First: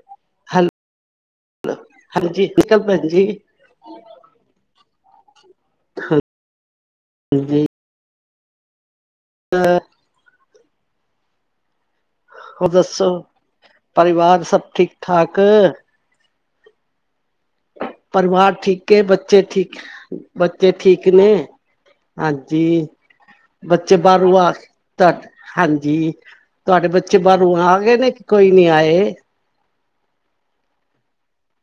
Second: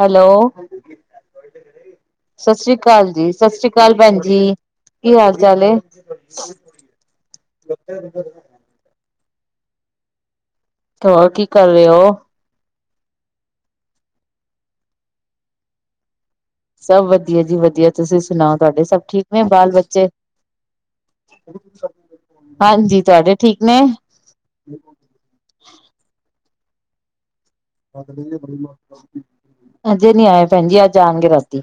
Hello, ਹੈਲ ਹਾਂਜੀ ਸਤਿ ਸ੍ਰੀ ਕਲ ਭੈਣ ਅਕਾਲ ਜੀ, ਸਤਿ ਸ੍ਰੀ ਅਕਾਲ ਭੈਣ ਜੀ। ਕੀ ਹਾਲ ਚਾੱਲ ਏ। ਹਾਂਜੀ [unintelligible] ਹੋਰ, ਕੀ ਕਰ ਰਹੇ ਹੋ? ਹੋਰ ਦੱਸੋ ਪਰਿਵਾਰ ਸਭ ਠੀਕ-ਠਾਕ। ਸਭ ਵਧੀਆ। ਜੀ ਵਧੀਆ ਤੁਸੀਂ ਪਰਿਵਾਰ ਸੁਣਾਓ ਤੁਹਾਡੇ ਠੀਕ ਏ, ਸਭ ਬੱਚੇ ਨੇ ਬਾਲ ਠੀਕ, ਬੱਚੇ ਬੱਚੇ ਠੀਕ ਨੇ। ਹਾਂਜੀ, ਤੁਹਾਡੇ ਠੀਕ ਨੇ ਬੱਚੇ ਬਾਹਰੋਂ ਆ ਤੁਹਾ ਹਾਂਜੀ। ਤੁਹਾਡੇ ਬੱਚੇ ਬਾਹਰੋ ਆ ਗਏ ਨੇ, ਕੇ ਕੋਈ ਨੀ ਆਏ? ਅਜੇ ਨੀ ਆਏ ਭੈਣ ਜੀ, ਅੱਜ ਆਣਗੇ ਰਾਤੀ।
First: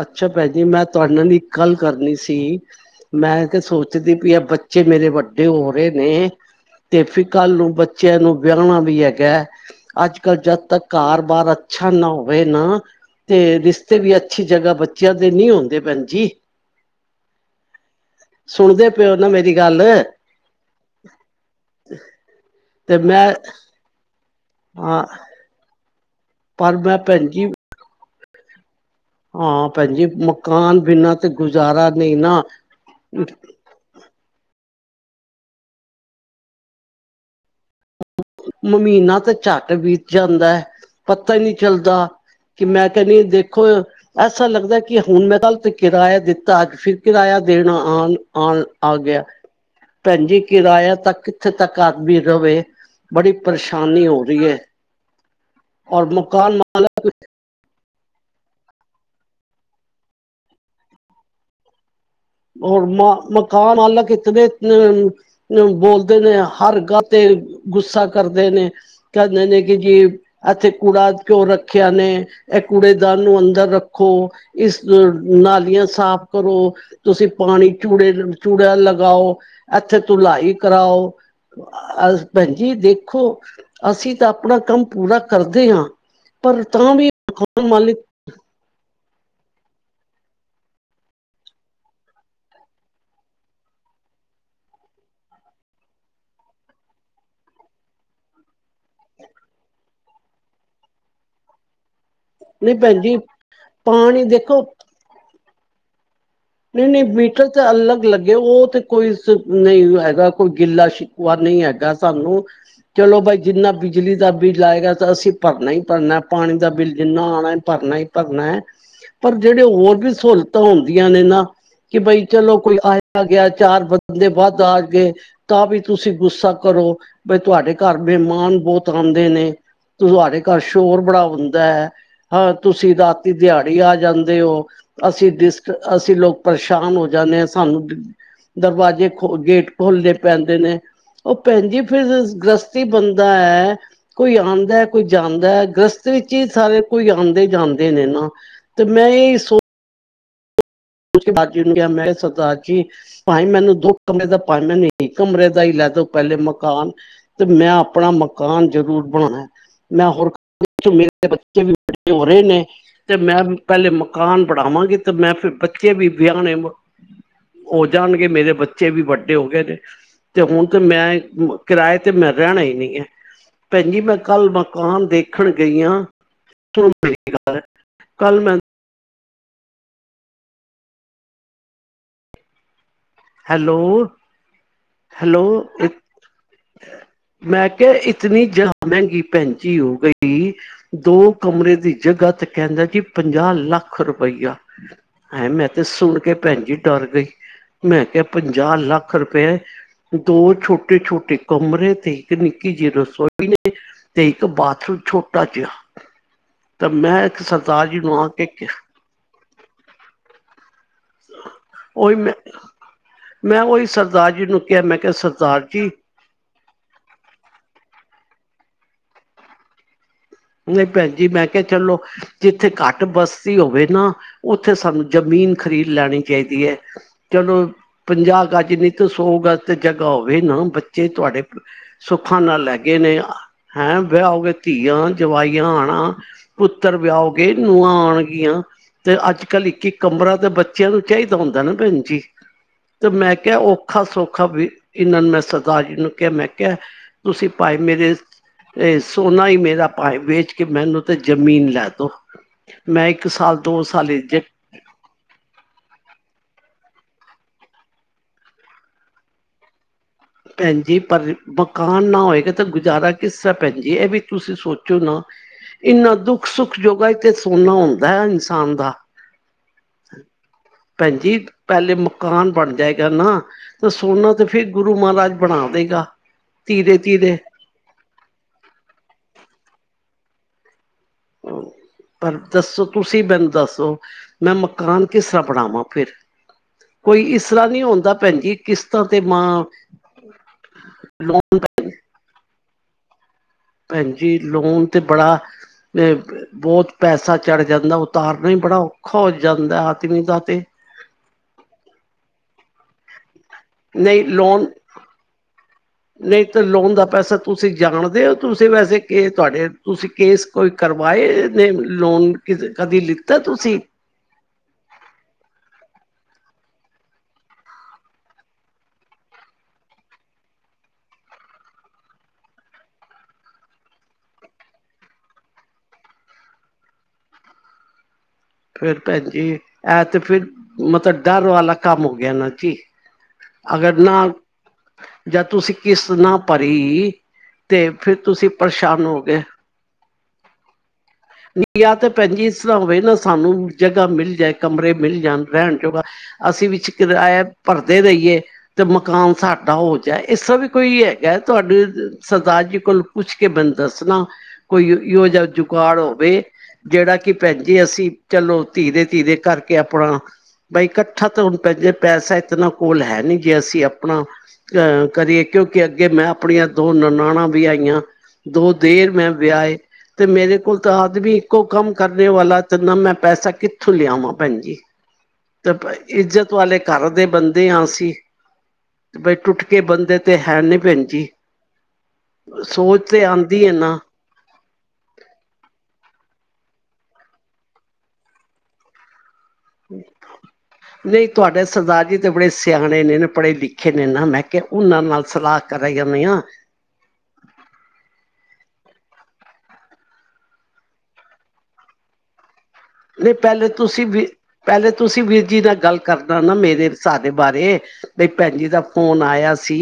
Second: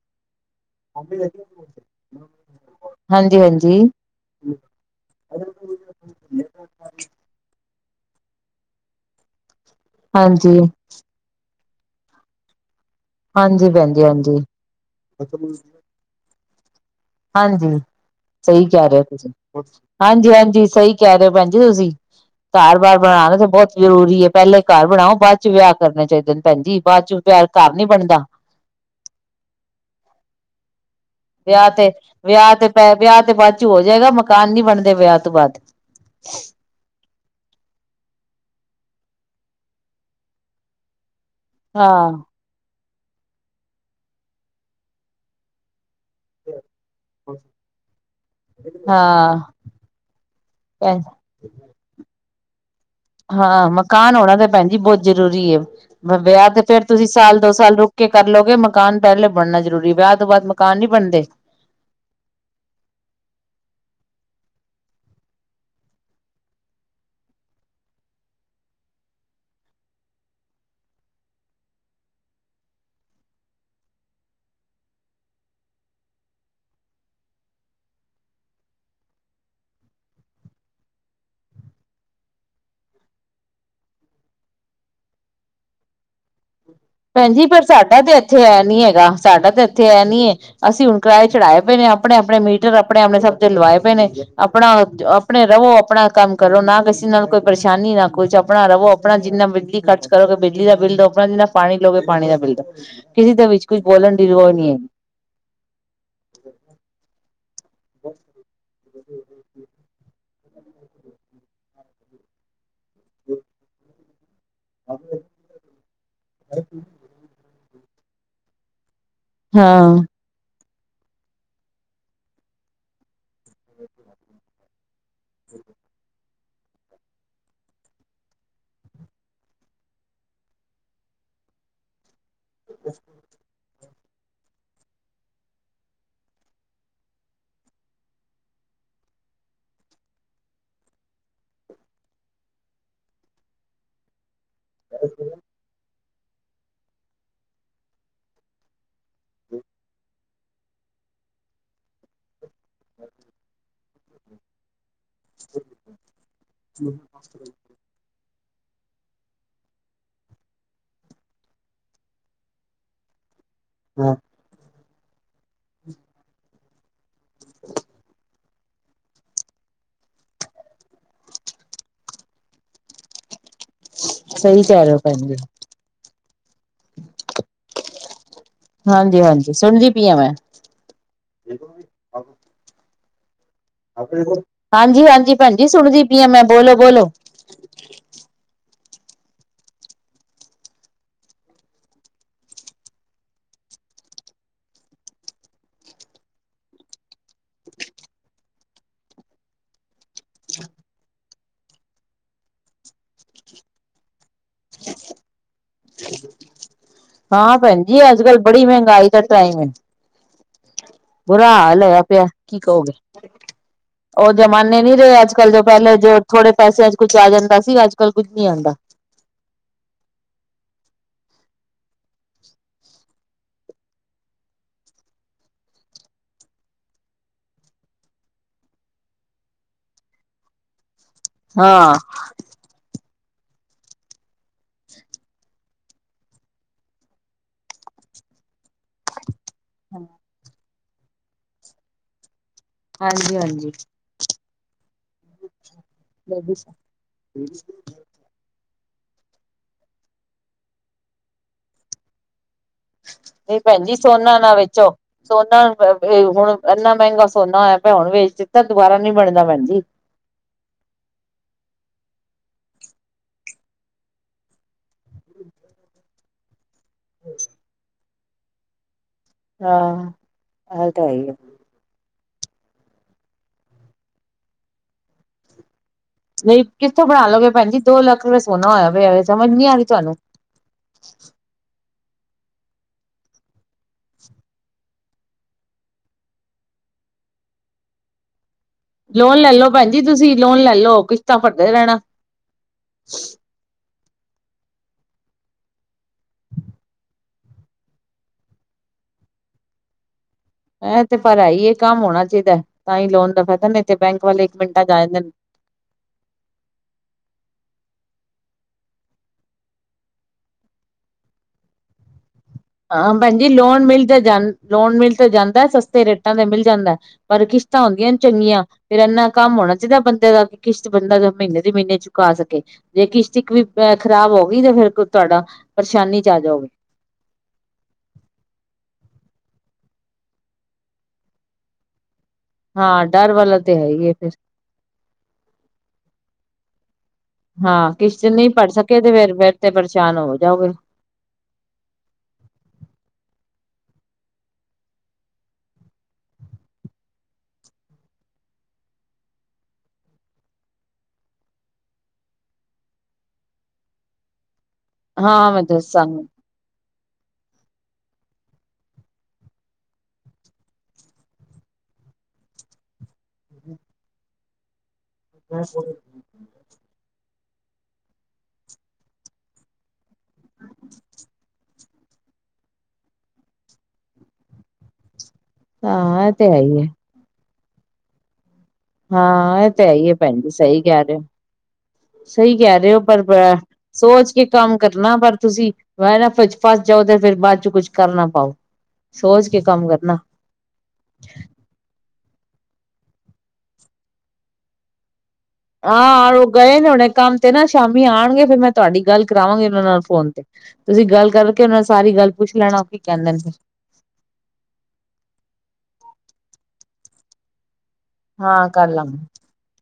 ਅੱਛਾ, ਭੈਣ ਜੀ ਮੈਂ ਤੁਹਾਡੇ ਨਾਲ ਇੱਕ ਗੱਲ ਕਰਨੀ ਸੀ, ਹਾਂਜੀ ਮੈਂ ਤੇ ਹਾਂਜੀ ਸੋਚਦੀ ਪਈ ਆ ਬੱਚੇ ਮੇਰੇ ਵੱਡੇ ਹੋ ਰਹੇ ਨੇ, ਤੇ ਫਿਰ ਕੱਲ ਨੂੰ ਬੱਚਿਆਂ ਨੂੰ ਵਿਆਣਾ ਵੀ ਹੈਗਾ ਹੈ। ਅੱਜ ਕੱਲ੍ਹ ਹਾਂਜੀ ਜਦ ਤੱਕ ਘਰ ਬਾਰ ਅੱਛਾ ਨਾ ਹੋਵੇ ਨਾ ਤੇ ਹਾਂਜੀ ਭੈਣ ਰਿਸ਼ਤੇ ਜੀ ਵੀ ਅੇ ਹਾਂਜੀ ਹਾਂਜੀ, ਸਹੀ ਕਹਿ ਸੁਣਦੇ ਰਹੇ ਪਏ ਹੋ ਨਾ ਤੁਸੀਂ, ਮੇਰੀ ਗੱਲ ਹਾਂਜੀ ਹਾਂਜੀ ਸਹੀ ਕਹਿ ਰਹੇ ਭੈਣ ਜੀ ਤੁਸੀਂ, ਘਰ ਬਾਰ ਬਣਾਣਾ ਤੇ ਬਹੁਤ ਜ਼ਰੂਰੀ ਹੈ ਪਹਿਲੇ ਘਰ ਹਾਂ ਬਣਾਓ, ਬਾਅਦ ਚ ਵਿਆਹ ਕਰਨਾ ਚਾਹੀਦਾ। ਪਰ ਭੈਣਜੀ ਮੈਂ ਬਾਅਦ ਚ ਭੈਣ ਵਿਆਹ ਜੀ ਘਰ ਬਣਦਾ। ਹਾਂ ਭੈਣ ਜੀ ਮਕਾਨ ਬਿਨਾਂ ਤੇ ਵਿਆਹ ਤੇ ਗੁਜ਼ਾਰਾ ਨਹੀਂ ਨਾ। ਵਿਆਹ ਤੇ ਪੈ ਵਿਆਹ ਤੇ ਬਾਅਦ ਚ ਹੋ ਜਾਏਗਾ ਮਕਾਨ ਨੀ ਬਣਦੇ ਵਿਆਹ ਤੋਂ ਬਾਅਦ ਮਮੀਨਾ ਤੇ ਝੱਟ ਬੀਤ ਜਾਂਦਾ ਐ। ਪਤਾ ਹੀ ਨਹੀਂ ਹਾਂ ਚੱਲਦਾ ਕਿ ਮੈਂ [unintelligible] ਦੇਖੋ, ਐਸਾ ਲੱਗਦਾ ਕਿ ਹੁਣ ਮੈਂ ਕੱਲ ਕਿਰਾਇਆ ਦਿੱਤਾ। ਅੱਜ ਫਿਰ ਕਿਰਾਇਆ ਦੇਣਾ ਆਣ, ਆਣ ਆ ਗਿਆ। ਹਾਂ ਭੈਣ ਜੀ ਕਿਰਾਇਆ ਭੈਣ ਤਾਂ ਕਿੱਥੇ ਤੱਕ ਆਦਮੀ ਦਵੇ। ਹਾਂ ਮਕਾਨ ਹੋਣਾ ਤੇ ਭੈਣ ਜੀ ਬਹੁ ਜ਼ਰੂਰੀ ਹੈ। ਔਰ ਮੈਂ ਵਿਆਹ ਮਕਾਨ ਤੇ ਫੇਰ ਤੁਸੀਂ ਸਾਲ ਦੋ ਸਾਲ ਰੁਕ ਕੇ ਕਰਲੋਗੇ। ਮਕਾਨ ਪਹਿਲੇ ਬਣਨਾ ਜ਼ਰੂਰੀ, ਵਿਆਹ ਤੋਂ ਬਾਅਦ ਮਕਾਨ ਨੀ ਬਣਦੇ। ਹੋਰ ਮ ਮਕਾਨ ਮਾਲਕ ਇਤਨ ਅ ਬੋਲਦੇ ਨੇ ਹਰ ਗੱਲ ਤੇ ਗੁੱਸਾ ਕਰਦੇ ਨੇ, ਕਹਿੰਦੇ ਨੇ ਕਿ ਜੀ, ਇੱਥੇ ਕੂੜਾ ਕਿਉ ਰੱਖਿਆ ਨੇ? ਇਹ ਕੂੜੇਦਾਨ ਨੂੰ ਅੰਦਰ ਰੱਖੋ। ਇਸ ਨਾਲੀਆਂ ਸਾਫ਼ ਕਰੋ। ਤੁਸੀਂ ਪਾਣੀ ਚੂੜੇ ਚੂੜਾ ਲਗਾਓ, ਇੱਥੇ ਧੁਲਾਈ ਕਰਾਓ, ਭੈਣ ਜੀ ਦੇਖੋ ਅਸੀਂ ਤਾਂ ਆਪਣਾ ਕੰਮ ਪੂਰਾ ਕਰਦੇ ਹਾਂ। ਪਰ ਤਾਂ ਵੀ ਭੈਣਜੀ ਪਰ ਮਕਾਨ ਮਾਲਿਕ ਸਾਡਾ ਤੇ ਇੱਥੇ ਐ ਨੀ ਹੈਗਾ ਸਾਡਾ ਤਾਂ ਇੱਥੇ ਇਹ ਨੀ ਅਸੀਂ ਹੁਣ ਕਿਰਾਏ ਚੜ੍ਹਾਏ ਪਏ ਨੇ ਆਪਣੇ ਆਪਣੇ ਮੀਟਰ ਆਪਣੇ ਆਪਣੇ ਸਭ ਤੇ ਲਵਾਏ ਪਏ ਨੇ ਆਪਣਾ ਆਪਣੇ ਰਵੋ ਆਪਣਾ ਕੰਮ ਕਰੋ ਨਾ ਕਿਸੇ ਨਾਲ ਕੋਈ ਪਰੇਸ਼ਾਨੀ ਨਾ ਕੁਛ ਆਪਣਾ ਰਵੋ ਆਪਣਾ ਜਿੰਨਾ ਬਿਜਲੀ ਖਰਚ ਕਰੋ ਕਿ ਬਿਜਲੀ ਦਾ ਬਿੱਲ ਦਓ ਆਪਣਾ ਜਿੰਨਾ ਪਾਣੀ ਲੋ ਪਾਣੀ ਦਾ ਬਿੱਲ ਦਾ ਨੇ ਭੈਣ ਜੀ ਕਿਸੇ ਦੇ ਵਿੱਚ ਕੁਝ ਬੋਲਣ ਪਾਣੀ ਦੀ ਰੋ ਨਹੀਂ ਹੈਗੀ ਨਹੀਂ ਨਹੀਂ ਬਿ ਤੇ ਅਲੱਗ ਲੱਗੇ ਉਹ ਤੇ ਕੋਈ ਨਹੀਂ ਹੈਗਾ ਕੋਈ ਗਿੱਲਾ ਛਕੂਆ ਨਹੀਂ ਹੈਗਾ ਸਾਨੂੰ ਚਲੋ ਬਾਈ ਜਿੰਨਾ ਬਿਜਲੀ ਦਾ ਬਿੱਲ ਆਏਗਾ ਤਾਂ ਅਸੀਂ ਭਰਨਾ ਹੀ ਭਰਨਾ ਪਾਣੀ ਦਾ ਬਿੱਲ ਜਿੰਨਾ ਆਉਣਾ ਭਰਨਾ ਹੀ ਭਰਨਾ ਹੈ ਪਰ ਜਿਹੜੇ ਹਾਂ ਹੋਰ ਵੀ ਸਹੂਲਤ ਹੁੰਦੀਆਂ ਨੇ ਇਹਨਾਂ ਕਿ ਬਈ ਚਲੋ ਕੋਈ ਆਏ ਗਿਆ ਚਾਰ ਬੰਦੇ ਵੱਧ ਆ ਅਗੇ ਤਾਂ ਵੀ ਤੁਸੀਂ ਗੁੱਸਾ ਕਰੋ ਬਈ ਤੁਹਾਡੇ ਘਰ ਮਹਿਮਾਨ ਬਹੁਤ ਆਉਂਦੇ ਨੇ ਤੁਹਾਡੇ ਘਰ ਸ਼ੋਰ ਬੜਾ ਹੁੰਦਾ ਹੈ ਹਾਂ ਤੁਸੀਂ ਰਾਤੀ ਦਿਹਾੜੀ ਆ ਜਾਂਦੇ ਹੋ ਅਸੀਂ ਡਿਸਕ ਅਸੀਂ ਲੋਕ ਪਰੇਸ਼ਾਨ ਹੋ ਜਾਂਦੇ ਆ ਸਾਨੂੰ ਦਰਵਾਜੇ ਖੋ ਗੇਟ ਖੋਲਣੇ ਪੈਂਦੇ ਨੇ ਉਹ ਭੈਣਜੀ ਫਿਰ ਗ੍ਰਸਤੀ ਬੰਦਾ ਹੈ ਕੋਈ ਆਂਦਾ ਕੋਈ ਜਾਂਦਾ ਗ੍ਰਸਤ ਇਸ ਵਿੱਚ ਹੀ ਸਾਰੇ ਕੋਈ ਆਉਂਦੇ ਜਾਂਦੇ ਨੇ ਨਾ ਤੇ ਮੈਂ ਇਹ ਸੋਚ ਉਸ ਬਾਅਦ ਜ ਕਿਹਾ ਮੈਂ ਕਿਹਾ ਕਿ ਭਾਵੇ ਮੈਨੂੰ ਦੁੱਖ ਕਮਰੇ ਦਾ [unintelligible] ਕਮਰੇ ਦਾ ਹੀ ਲੈ ਦੋ ਪਹਿਲੇ ਮਕਾਨ ਤੇ ਮੈਂ ਆਪਣਾ ਮ ਮਕਾਨ ਜ਼ਰੂਰ ਬਣਾਉਣਾ ਮੈਂ ਹੋਰ ਮੇਰੇ ਬੱਚੇ ਵੱਡੇ ਹੋ ਰਹੇ ਨੇ ਤੇ ਮੈਂ ਪਹਿਲੇ ਮਕਾਨ ਬਣਾਵਾਂਗੇ ਮੈਂ ਫਿਰ ਬੱਚੇ ਵੀ ਵਿਆਣੇ ਹੋ ਜਾਣਗੇ ਮੇਰੇ ਬੱਚੇ ਬੱਚੇ ਵੀ ਵੱਡੇ ਹੋ ਗਏ ਨੇ ਤੇ ਹੁਣ ਤੇ ਮੈਂ ਕਿਰਾਏ ਤੇ ਮੈਂ ਰਹਿਣਾ ਹੀ ਨੀ ਹੈ ਭੈਣਜੀ ਮੈਂ ਕੱਲ ਸਹੀ ਕਹਿ ਰਹੇ ਹੋ ਮਕਾਨ ਭੈਣ ਜੀ ਦੇਖਣ ਗਈ ਹਾਂ [unintelligible] ਹਾਂਜੀ ਹਾਂਜੀ ਸੁਣਦੀ ਪੀ ਆ ਮੈਂ ਹੈਲੋ ਹਾਂਜੀ ਹਾਂਜੀ ਭੈਣਜੀ ਹੈਲੋ ਸੁਣਦੀ ਪੀ ਆ ਮੈਂ ਬੋਲੋ ਬੋਲੋ ਮੈਂ ਕਿਹਾ ਇਤਨੀ ਜਗ੍ਹਾ ਮਹਿੰਗੀ ਭੈਣਜੀ ਹੋ ਗਈ ਦੋ ਕਮਰੇ ਦੀ ਜਗ੍ਹਾ ਤੇ ਕਹਿੰਦਾ ਜੀ ਪੰਜਾਹ ਲੱਖ ਰੁਪਈਆ ਐਂ ਮੈਂ ਤੇ ਸੁਣ ਕੇ ਭੈਣ ਜੀ ਡਰ ਗਈ ਮੈਂ ਕੇਆ ਪੰਜਾ ਲੱਖ ਰਪੇ, ਦੋ ਛੋਟੇ-ਛੋਟੇ ਕਮਰੇ ਤੇ ਇੱਕ ਨਿੱਕੀ ਜੀ ਰਸੋਈ ਨੇ, ਤੇ ਇੱਕ ਬਾਥਰੂਮ ਛੋਟਾ ਜੇਆ ਹਾਂ ਭੈਨ ਜੀ ਅੱਜ, ਕੱਲ ਬੜੀ ਕੇ ਮੇਂਗਾਈ ਦਾ ਟਾਈਮ ਏ। ਬੁਰਾ ਹਾਲ ਹੋਏਆ ਉਹੀ ਪੇਆ ਮੈਂ ਕੀ ਕਓਗੇ, ਮੈਂ ਉਹੀ ਓ ਸਰਦਾਰ ਜੀ ਨੂੰ ਜਮਾਨੇ ਕਿਹਾ ਨੀ ਮੈਂ ਕਿਹਾ ਰਏ ਅੱਜ-ਕੱਲ ਜੋ ਸਰਦਾਰ ਜੀ ਪੈਲੇ ਜੋ ਥੋੜੇ ਪੈਸੇਆਂ ਚ ਕੁਛ ਆ ਜਾਂਦਾ ਸੀ ਅੱਜ ਕੱਲ ਕੁਝ ਨੀ ਆਂਦਾ ਨਹੀਂ ਭੈਨ ਜੀ ਮੈਂ ਕੇਆ ਚਲੋ ਜਿੱਥੇ ਘੱਟ ਬਸਤੀ ਹੋਵੇ ਨਾ ਓਥੇ ਸਾਨੂੰ ਜਮੀਨ ਖਰੀਦ ਲੈਣੀ ਚਾਈਦੀ ਏ ਚਲੋ ਪੰਜਾ ਗੱਜ ਨੀ ਤੇ ਸੋ ਗਜ ਤੇ ਜਗ੍ਹਾ ਹੋਵੇ ਨਾ ਜੇ ਤੁਆਡੇ ਹਾਂ ਸੁੱਖਾਂ ਨਾਲ ਲੈਗੇ ਨੇ ਹੈਂ, ਵੇਆ ਹੋ ਗਏ ਧੀਆਂ ਜਵਾਈਆਂ ਆਣਾ, ਪੁੱਤਰ ਵੇਆਓਗੇ ਨੂਆੰ ਆਓਣਗੀਆਂ ਤੇ ਅੱਜ [unintelligible] ਕੱਲ ਇੱਕ-ਇੱਕ ਕਮਰਾ ਦਾ ਬੱ [unintelligible] ਭੈਨ ਜੀ ਤੇ ਮੈਂ ਹਾਂਜੀ ਕੇਆ ਹਾਂਜੀ ਓਖਾ ਸੋਖਾ [unintelligible] ਦਾ ਜੀ ਨੂੰ ਕੇਆ ਮੈ ਕੇਆ ਨਹੀਂ ਤੁਸੀਂ ਭਾਈ ਮੇਰੇ ਇਹ ਸੋਨਾ ਈ ਮੇਰਾ ਭਾਏ ਵੇਚ ਕੇ ਮੈਨੂੰ ਤੇ ਜਮੀਨ ਲੈ ਦੋ ਮੈਂ ਇੱਕ ਸਾਲ ਨਈ ਦੋ ਭੈਨਜੀ ਸਾਲ ਸੋਨਾ ਜ ਨਾ ਵੇਚੋ ਸੋਨਾ ਅ ਏ ਹੁਣ ਏਨਾ ਮੈਂਗਾ ਸੋਨਾ ਹੋਏਆ ਪੇਆ, ਹੁਣ ਵੇਚ ਦਿੱਤਾ ਦੁਬਾਰਾ ਨੀ ਬਣਨਾ ਭੈਨ ਜੀ ਭੈਨ ਜੀ, ਪਰ ਮਕਾਨ ਨਾ ਹੋਏਗਾ ਤੇ ਗੁਜਾਰਾ ਕਿਸਰਾ ਭੈਨ ਜੀ? ਐਵੀ ਤੁਸੀ ਸੋਚੋ ਨਾ ਇੰਨਾ ਦੁੱਖ ਸੁੱਖ [unintelligible] ਦਾ ਇਨਸਾਨ ਦਾ ਹਾਂ ਇਹ ਤਾਂ ਹੈ ਹੀ ਭੈਨਜੀ ਹੈ। ਪੈਲੇ ਮੁ ਮਕਾਨ ਬਨ ਜਾਏਗਾ ਨਾ, ਤੇ ਸੋਨਾ ਤੇ ਫਿਰ ਗੁਰੂ ਮਾਰਾਜ ਬਣਾ ਦੇਗਾ ਨਈ ਧੀਰੇ ਕਿੱਥੋਂ ਬਣਾ ਧੀਰੇ ਲੋਗੇ ਭੈਨ ਜੀ? ਦੋ ਲੱਖ ਰਪੇ ਸੋਨਾ ਹੋਆ ਪੇਆ ਵੇ ਸਮਜ ਨੀ ਆ ਰੀ ਤੁਹਾਨੂ ਪਰ ਦੱਸੋ ਤੁਸੀਂ ਮੈਨ ਦੱਸੋ, ਮੈਂ ਮਕਾਨ ਕਿਸਰਾ ਬਣਾਵਾਂ ਫਿਰ? ਕੋਈ ਇਸਰਾ ਨਈ ਹੋਂਦਾ ਭੈਨਜੀ ਲੋਨ ਲੈਲੋ ਭੈਨ ਜੀ ਤੁਸੀਂ ਲੋਨ ਲੈਲੋ, ਕਿਸਤਾਂ ਲੋਨ ਭਰਦੇ ਰੈਣਾ [inaudible] ਭੈਨਜੀ ਲੋਨ ਤੇ ਬੜਾ ਅ ਬੋਤ ਪੈਸਾ ਚੜ ਜਾਂਦੈ, ਉਤਾਰਨਾ ਈ ਬੜਾ ਔਖਾ ਹੋ ਜਾਂਦੈ ਆਦਮੀ ਦਾ ਤੇ ਐ ਤੇ ਪਰ ਹੈਈ ਏ ਕੰਮ ਹੋਣਾ ਚੀਦੈ ਤਾਂ ਈ ਲੋਨ ਦਾ ਫੈਦਾ ਨਈ ਲੋਨ, ਨਈ ਤੋ ਲੋਨ ਦਾ ਪੈਸਾ ਤੁਸੀ ਜਾਣਦੇ ਓ ਤੁਸੀ ਵੈਸੇ ਕੇ ਕਰੈ, ਤੁਸੀ ਕੇਸ ਕੋਈ ਕਰਵਾਏ ਨੇ ਲੋਨ ਕਦੀ ਹਾਂ ਲਿੱਤਾ ਭੈਨਜੀ, ਤੁਸੀਂ ਲੋਣ-ਲੋਨ ਮਿਲ ਤੇ ਜਾਂ ਲੋਨ ਮਿਲ ਤੇ ਜਾਂਦੈ ਸਸਤੇ ਰੇਟ ਕਿਸ਼ਤਾਂ ਤੇ ਮਿਲ ਜਾਂਦੈ, ਪਰ ਕਿਸ਼ਤਾਂ ਹੁੰਦੀਆਂ ਨ ਚੰਗੀਆਂ ਫਿਰ ਏਨਾ ਕੰਮ ਹੋਣਾ ਚੀਈਦਾ ਬੰਦੇ ਦਾ, ਕਿ ਕਿਸ਼ਤ ਬੰਦਾ ਮ੍ਹੀਨੇ ਦੇ ਮ੍ਹੀਨੇ ਚੂਕਾ ਸਕੇ ਜੇ ਕਿਸ਼ਤ ਇੱਕ ਵੀ ਖ਼ਰਾਬ ਹੋ ਗਈ ਤੇ ਫੇਰ ਤੁਆਡਾ ਪਰਸ਼ਾਨੀ ਚ ਆ ਜਾਓਗੇ। ਫੇਰ ਭੈਣਜੀ ਐ ਤੇ ਫਿਰ ਮਤਲਬ ਡਰ ਵਾਲਾ ਕੰਮ ਹੋ ਗਿਆ ਨਾ ਜੀ ਹਾਂ। ਡਰ ਵਾਲਾ ਤੇ ਹੈ ਅਗਰ ਹੀ ਹੈ ਨਾ ਫਿਰ ਜਾਂ ਤੁਸੀਂ ਕਿਸ਼ਤ ਨਾ ਭਰੀ ਤੇ ਹਾਂ ਫਿਰ ਕਿਸ਼ਤ ਤੁਸੀਂ ਨਹੀਂ ਭਰ ਸਕੇ ਪਰੇਸ਼ਾਨ ਤੇ ਫੇਰ ਹੋਗੇ। ਫੇਰ ਤੇ ਪਰੇਸ਼ਾਨ ਹੋ ਜਾਓਗੇ ਨੀ ਯਾ ਤੇ ਭੈਣ ਜੀ ਇਸ ਤਰ੍ਹਾਂ ਹੋਵੇ ਨਾ ਸਾਨੂੰ ਜਗ੍ਹਾ ਮਿਲ ਜਾਏ ਕਮਰੇ ਮਿਲ ਜਾਣ ਰਹਿਣ ਜੋ ਅਸੀਂ ਵਿੱਚ ਕਿਰਾਇਆ ਭਰਦੇ ਰਹੀਏ ਤੇ ਮਕਾਨ ਸਾਡਾ ਹੋ ਜਾਏ ਇਸ ਤਰ੍ਹਾਂ ਵੀ ਕੋਈ ਹੈਗਾ ਤੁਹਾਡੇ ਸਰਦਾਰ ਜੀ ਕੋਲ ਪੁੱਛ ਕੇ ਮੈਨੂੰ ਦੱਸਣਾ। ਕੋਈ ਇਓਜਾ ਹਾਂ ਮੈਂ ਜੁਗਾੜ ਦੱਸਾਂਗੀ ਜਿਹੜਾ ਕੀ ਭੈਣਜੀ ਅਸੀਂ ਚਲੋ ਧੀਰੇ ਧੀਰੇ ਕਰਕੇ ਆਪਣਾ ਬਾਈ ਕੱਠਾ ਤਾਂ ਹੁਣ [unintelligible] ਪੈਸਾ ਇਤਨਾ ਕੋਲ ਹੈ ਨੀ ਜੀ ਅਸੀਂ ਆਪਣਾ ਅਹ ਕਰੀਏ ਕਿਉਂਕਿ ਅੱਗੇ ਮੈਂ ਆਪਣੀਆਂ ਦੋ ਨ ਨਨਾਣਾ ਵੀ ਆਈਆਂ ਦੋ ਦਿਓਰ ਮੈਂ ਵਿਆਏ ਤੇ ਮੇਰੇ ਆਦਮੀ ਇੱਕੋ ਕੰਮ ਕਰਨੇ ਵਾਲਾ ਤੇ ਮੈਂ ਪੈਸਾ ਕਿੱਥੋਂ ਲਿਆਵਾਂ ਭੈਣ ਜੀ ਤੇ ਹਾਂ ਇਹ ਤੇ ਇੱਜ਼ਤ ਹੈ ਵਾਲੇ ਹੀ ਹੈ ਘਰਦੇ ਬੰ ਦੇ ਆ ਅਸੀਂ ਬਈ ਹਾਂ ਟੁੱਟ ਇਹ ਏ ਕੇ ਤਾਂ ਹੈ ਈ ਏ ਬੰਦੇ ਤੇ ਭੈਣ ਜੀ ਹੈ ਨੀ ਸਹੀ ਭੈਣ ਕਹਿ ਰਹੇ ਹੋ ਜੀ ਸਹੀ ਕਹਿ ਰਹੇ ਹੋ ਸੋਚ ਪਰ ਤੇ ਆਉਂਦੀ ਹੈ ਨਾ। ਸੋਚ ਕੇ ਕੰਮ ਕਰਨਾ ਪਰ ਤੁਸੀਂ ਐ ਨਾ ਵਿੱਚ ਫਸ ਜਾਓ ਤੇ ਫੇਰ ਬਾਅਦ ਚ ਕੁੱਛ ਕਰ ਨਾ ਪਾਓ। ਸੋਚ ਕੇ ਕੰਮ ਕਰਨਾ ਨਈ ਤੁਹਾਡੇ ਸਰਦਾਰ ਜੀ ਤੇ ਬੜੇ ਸਿਆਣੇ ਨੇ ਪੜ੍ਹੇ ਲਿਖੇ ਨੇ ਨਾ ਮੈਂ ਕਿਹਾ ਓਨਾਂ ਨਾਲ ਸਲਾਹ ਕਰ ਜਾਂਦੀ ਹਾਂ ਔਰ ਗਏ ਨੇ ਹੁਣੇ ਕੰਮ ਤੇ ਨਾ ਸ਼ਾਮੀ ਆਣਗੇ ਫੇਰ ਮੈਂ ਤੁਹਾਡੀ ਗੱਲ ਕਰਾਵਾਂਹੀ ਉਨਾਂ ਨਾਲ ਫੋਨ ਤੇ ਤੁਸੀਂ ਗੱਲ ਕਰਕੇ ਓ ਨਾਲ ਸਾਰੀ ਗੱਲ ਪੁੱਛ ਲੈਣਾ। ਕੀ ਨਈ ਕਹਿੰਦੇ ਨੇ ਪਹਿਲੇ ਤੁਸੀਂ ਵੀ ਪਹਿਲੇ ਤੁਸੀਂ ਵੀਰ ਜੀ ਨਾਲ ਗੱਲ ਕਰਨਾ ਨਾ ਮੇਰੇ ਸਾਡੇ ਬਾਰੇ ਬਈ ਭੈਣੀ ਹਾਂ ਜੀ ਦਾ ਕਰ ਲਾਂਗੇ ਫੋਨ ਆਇਆ ਸੀ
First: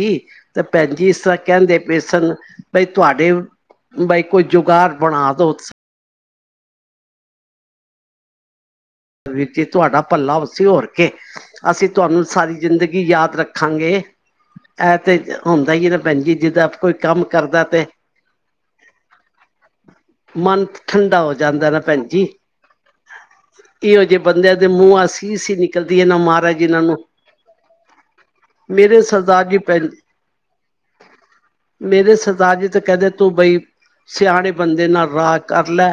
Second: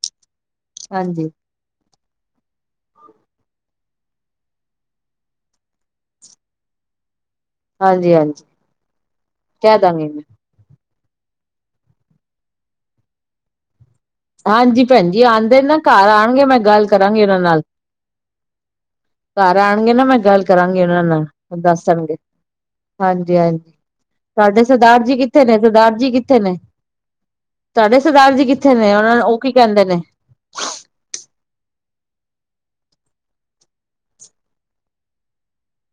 ਤੇ ਭੈਣ ਜੀ ਇਸ ਹਾਂਜੀ ਤਰ੍ਹਾਂ ਕਹਿੰਦੇ ਬੇਸਨ ਬਈ ਤੁਹਾਡੇ ਬਈ ਕੋਈ ਜੁਗਾੜ ਬਣਾ ਦੋ ਹਾਂਜੀ-ਹਾਂਜੀ ਵੀਰ ਜੀ ਤੁਹਾਡਾ ਭੱਲਾ ਵੱਸੀ ਹੋਰ ਕੇ ਅਸੀਂ ਤੁਹਾਨੂੰ ਸਾਰੀ ਜ਼ਿੰਦਗੀ ਯਾਦ ਰੱਖਾਂਗੇ। ਹਾਂਜੀ ਇਹ ਭੈਣ ਤੇ ਜੀ ਆਂਦੇ ਹੁੰਦਾ ਨਾ ਹੀ ਘਰ ਭੈਣ ਜੀ ਆਣਗੇ ਮੈਂ ਜਿੱਦਾਂ ਗੱਲ ਕੋਈ ਕਰਾਂਗੇ ਕੰਮ ਓਨਾਂ ਨਾਲ ਕਰਦਾ ਤੇ ਘਰ ਆਣਗੇ ਨਾ ਮੈਂ ਗੱਲ ਮਨ ਕਰਾਂਗੀ ਓਨਾਂ ਠੰਡਾ ਨਾਲ ਹੋ ਜਾਂਦਾ ਨਾ ਦੱਸਣਗੇ ਹਾਂਜੀ-ਹਾਂਜੀ ਏਓ ਜੇ ਬੰਦਿਆਂ ਦੇ ਮੂੰਹੋ ਅਸੀਸ ਹੀ ਨਿਕਲਦੀ ਜੀ ਨਾਂ ਕਿੱਥੇ ਨੇ ਮਹਾਰਾਜ ਜੀ ਏਨਾਂ ਨੂੰ ਮੇਰੇ ਸ ਓ ਕੀ ਕਹਿੰਦੇ ਨੇ ਮੇਰੇ ਸਰਦਾਰ ਜੀ ਤੇ ਕਹਿੰਦੇ ਤੂੰ ਬਈ ਸਿਆਣੇ ਬੰਦੇ ਨਾਲ ਰਾਹ ਕਰ ਲੈ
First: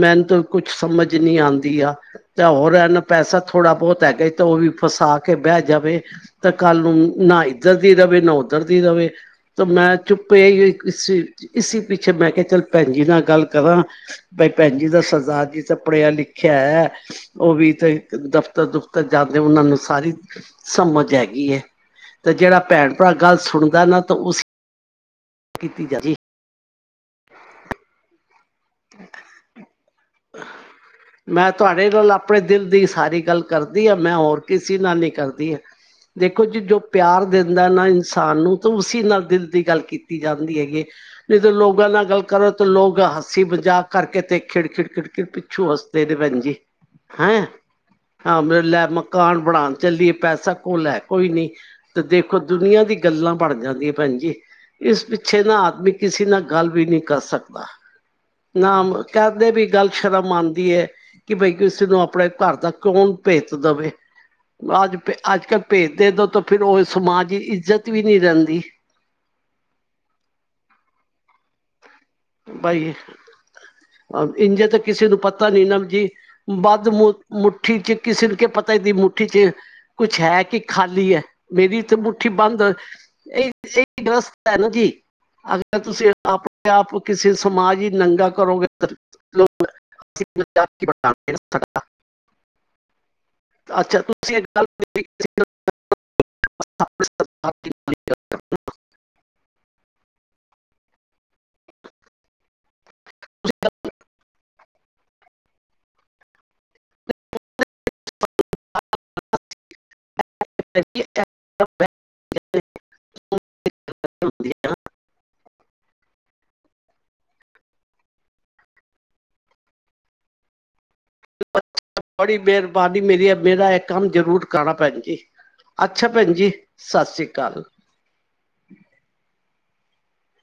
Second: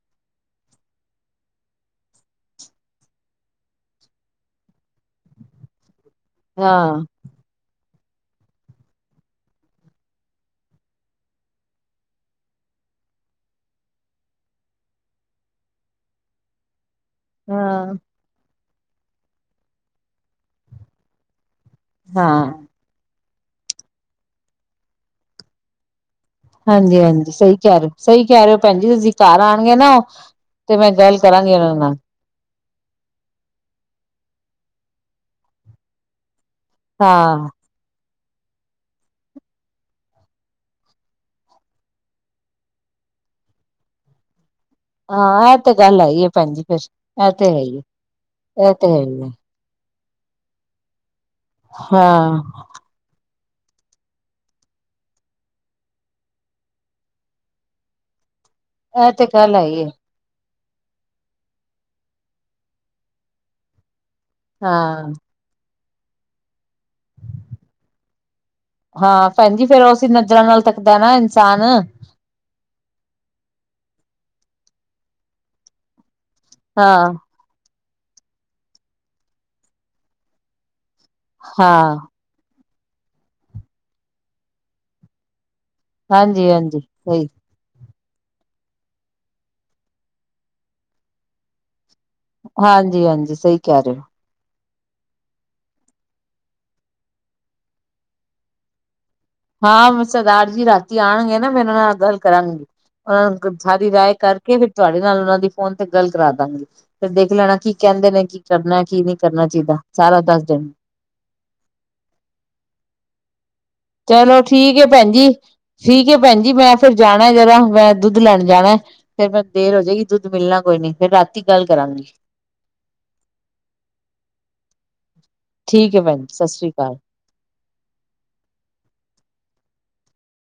ਮੈਨੂੰ ਤੋਂ ਕੁੱਛ ਸਮਝ ਨੀ ਆਂਦੀ ਆ ਤਾ ਹੋਰ ਐ ਨਾ ਪੈਸਾ ਥੋੜ੍ਹਾ ਬਹੁਤ ਹੈਗਾ ਕਈ ਤਾਂ ਓ ਵੀ ਫਸਾ ਕੇ ਬਹਿ ਜਾਵੇ ਤਾਂ ਕੱਲ ਹਾਂ ਨੂੰ ਨਾ ਇੱਧਰ ਦੀ ਰਵੇ ਨਾ ਉੱਧਰ ਦੀ ਰਵੇ ਤਾਂ ਮੈਂ ਚੁੱਪ ਏਈਓ ਇਸ ਇਸੀ ਪਿੱਛੇ ਮੈਂ ਕਿਆ ਚੱਲ ਭੈਣਜੀ ਨਾਲ ਗੱਲ ਕਰਾਂ ਬਈ ਭੈਣੀ ਦਾ ਸਰਦਾਰ ਜੀ ਤਾਂ ਪੜਿਆ ਲਿਖਿਆ ਐ ਉਹ ਵੀ ਹਾਂ ਇੱਥੇ ਦਫਤਰ ਦੁਫਤਰ ਜਾਂਦੇ ਉਹਨਾਂ ਨੂੰ ਸਾਰੀ ਸਮਝ ਹੈਗੀ ਤੇ ਹਾਂ ਜਿਹੜਾ ਭੈਣ ਭਰਾ ਗੱਲ ਸੁਣਦਾ ਨਾ ਤਾਂ ਉਸ ਕੀਤੀ ਜਾਦੀ ਹਾਂਜੀ ਹਾਂਜੀ ਸਹੀ ਕਹਿ ਰਹੇ ਸਹੀ ਕਹਿ ਰਹੇ ਹੋ ਭੈਣ ਜ ਤੁਸੀਂ ਘਰ ਆਉਣਗੇ ਨਾ ਤੇ ਮੈਂ ਗੱਲ ਮੈਂ ਕਰਾਂਗੇ ਉਹਨਾਂ ਤੁਹਾਡੇ ਨਾਲ ਆਪਣੇ ਦਿਲ ਦੀ ਸਾਰੀ ਗੱਲ ਕਰਦੀ ਆ ਮੈਂ ਹੋਰ ਕਿਸੇ ਨਾਲ ਨੀ ਕਰਦੀ ਹਾਂ ਦੇ ਕੁੱਝ ਜੋ ਪਿਆਰ ਹਾਂ ਦਿੰਦਾ ਨਾ ਇਨਸਾਨ ਨੂੰ ਤਾਂ ਉਸੀ ਨਾਲ ਦਿਲ ਦੀ ਗੱਲ ਕੀਤੀ ਜਾਂਦੀ ਹੈਗੀ ਜਦੋਂ ਲੋਕਾਂ ਨਾਲ ਗੱਲ ਕਰੋ ਤਾਂ ਲੋਕ ਹਸ ਹੱਸੀ ਮਜਾਕ ਕਰਕੇ ਤੇ ਖਿੜ ਖਿੜ ਖਿੜ ਖੜ ਹਾਂ ਇਹ ਪਿੱਛੋਂ ਤੇ ਗੱਲ ਹੱਸਦੇ ਨੇ ਹੈਗੀ ਹੈ ਭੈਣ ਜੀ ਫਿਰ ਇਹ ਤੇ ਹੈਂ ਹੈ ਹੀ ਹੈ, ਹਾਂ ਮੇ ਇਹ ਲੈ ਤੇ ਹੈ ਹੀ ਹੈ। ਮਕਾਨ ਬਣਾਉਣ ਚੱਲੀਏ ਪੈਸਾ ਕੋ ਲੈ ਕੋਈ ਨਹੀਂ ਤੇ ਦੇਖੋ ਹਾਂ ਦੁਨੀਆਂ ਦੀ ਗੱਲਾਂ ਭਣ ਜਾਂਦੀ ਹੈ ਭੈਣ ਜੀ ਇਸ ਪਿੱਛੇ ਨਾ ਆਦਮੀ ਕਿਸੇ ਨਾਲ ਗੱਲ ਵੀ ਨਹੀਂ ਕਰ ਸਕਦਾ ਨਾ ਇਹ ਤੇ ਕਦੇ ਵੀ ਹੈਗੀ ਗੱਲ ਹੈ। ਸ਼ਰਮ ਆਨ ਕਿ ਬਈ ਕਿਸੇ ਨੂੰ ਆਪਣੇ ਘਰ ਦਾ ਕੌਣ ਭੇਤ ਦੇਵੇ ਹਾਂ ਆਜ ਕੱਲ ਭੇਜ ਦੇ ਦਿਉ ਤਾਂ ਫਿਰ ਉਹ ਸਮਾਜ ਦੀ ਇੱਜ਼ਤ ਵੀ ਨਹੀਂ ਰਹਿੰਦੀ ਹਾਂ ਭੈਣ ਜੀ ਫੇਰ ਅਸੀਂ ਨਜ਼ਰਾਂ ਨਾਲ ਤੱਕਦਾ [unintelligible] ਬਾਈ ਇੰਝੇ ਤੇ ਕਿਸੇ ਨੂੰ ਪਤਾ ਨੀ ਨਾ ਜੀ ਬੰਧ ਹਾਂ ਮੁੱਠੀ ਚ ਕਿਸੇ ਨੂੰ ਕਿ ਪਤਾ ਦੀ ਮੁੱਠੀ ਚ ਕੁੱਛ ਹੈ ਕਿ ਖਾਲੀ ਹੈ ਮੇਰੀ ਤੇ ਹਾਂ ਮੁੱਠੀ ਬੰਦ ਇਹ ਡਰਸ ਹੈ ਨਾ ਜੀ ਅ ਤੁਸੀਂ ਹਾਂਜੀ ਆਪਣੇ ਹਾਂਜੀ ਆਪ ਸਹੀ ਕਿਸੇ ਸਮਾਜਿਕ ਕਰੋ [inaudible] ਹਾਂਜੀ ਹਾਂਜੀ ਸਹੀ ਕਹਿ ਰਹੇ ਅੱਛਾ ਹੋ [inaudible] ਹਾਂ ਮੈਂ ਸਰਦਾਰ ਜੀ ਰਾਤੀ ਆਉਣਗੇ ਨਾ ਮੈਂ ਓਹਨਾ ਨਾਲ ਗੱਲ ਕਰਾਂਗੀ ਉਹਨਾਂ ਨੂੰ ਸਾਰੀ ਰਾਏ ਕਰ ਫਿਰ ਤੁਹਾਡੇ ਨਾਲ ਉਹਨਾਂ ਦੀ ਫੋਨ ਤੇ ਗੱਲ ਕਰਾ ਦਾਂਗੀ ਫਿਰ ਦੇਖ ਲੈਣਾ ਕੀ ਕਹਿੰਦੇ ਨੇ ਕੀ ਕਰਨਾ ਕੀ ਨਹੀਂ ਕਰਨਾ ਚਾਹੀਦਾ ਸਾਰਾ ਦੱਸ ਦੇਣ [inaudible] ਚਲੋ ਠੀਕ ਹੈ ਭੈਣ ਜੀ, ਠੀਕ ਹੈ ਭੈਣ ਜੀ ਮੈਂ ਫੇਰ ਜਾਣਾ ਜਰਾ ਦੁੱਧ ਲੈਣ ਜਾਣਾ ਫੇਰ ਮੈਂ ਦੇਰ ਹੋ ਜਾਏਗੀ ਦੁੱਧ ਮਿਲਣਾ ਕੋਈ ਨੀ ਫੇਰ ਰਾਤੀ ਗੱਲ ਕਰਾਂਗੀ ਬੜੀ ਮਿਹਰਬਾਨੀ ਮੇਰੀ ਹੈ ਮੇਰਾ ਇਹ ਕੰਮ ਜ਼ਰੂਰ ਕਰਾਣਾ ਭੈਣ ਜੀ ਠੀਕ ਹੈ ਅੱਛਾ ਭੈਣ ਸਤਿ ਜੀ ਸ੍ਰੀ ਅਕਾਲ। ਸਤਿ ਸ੍ਰੀ ਅਕਾਲ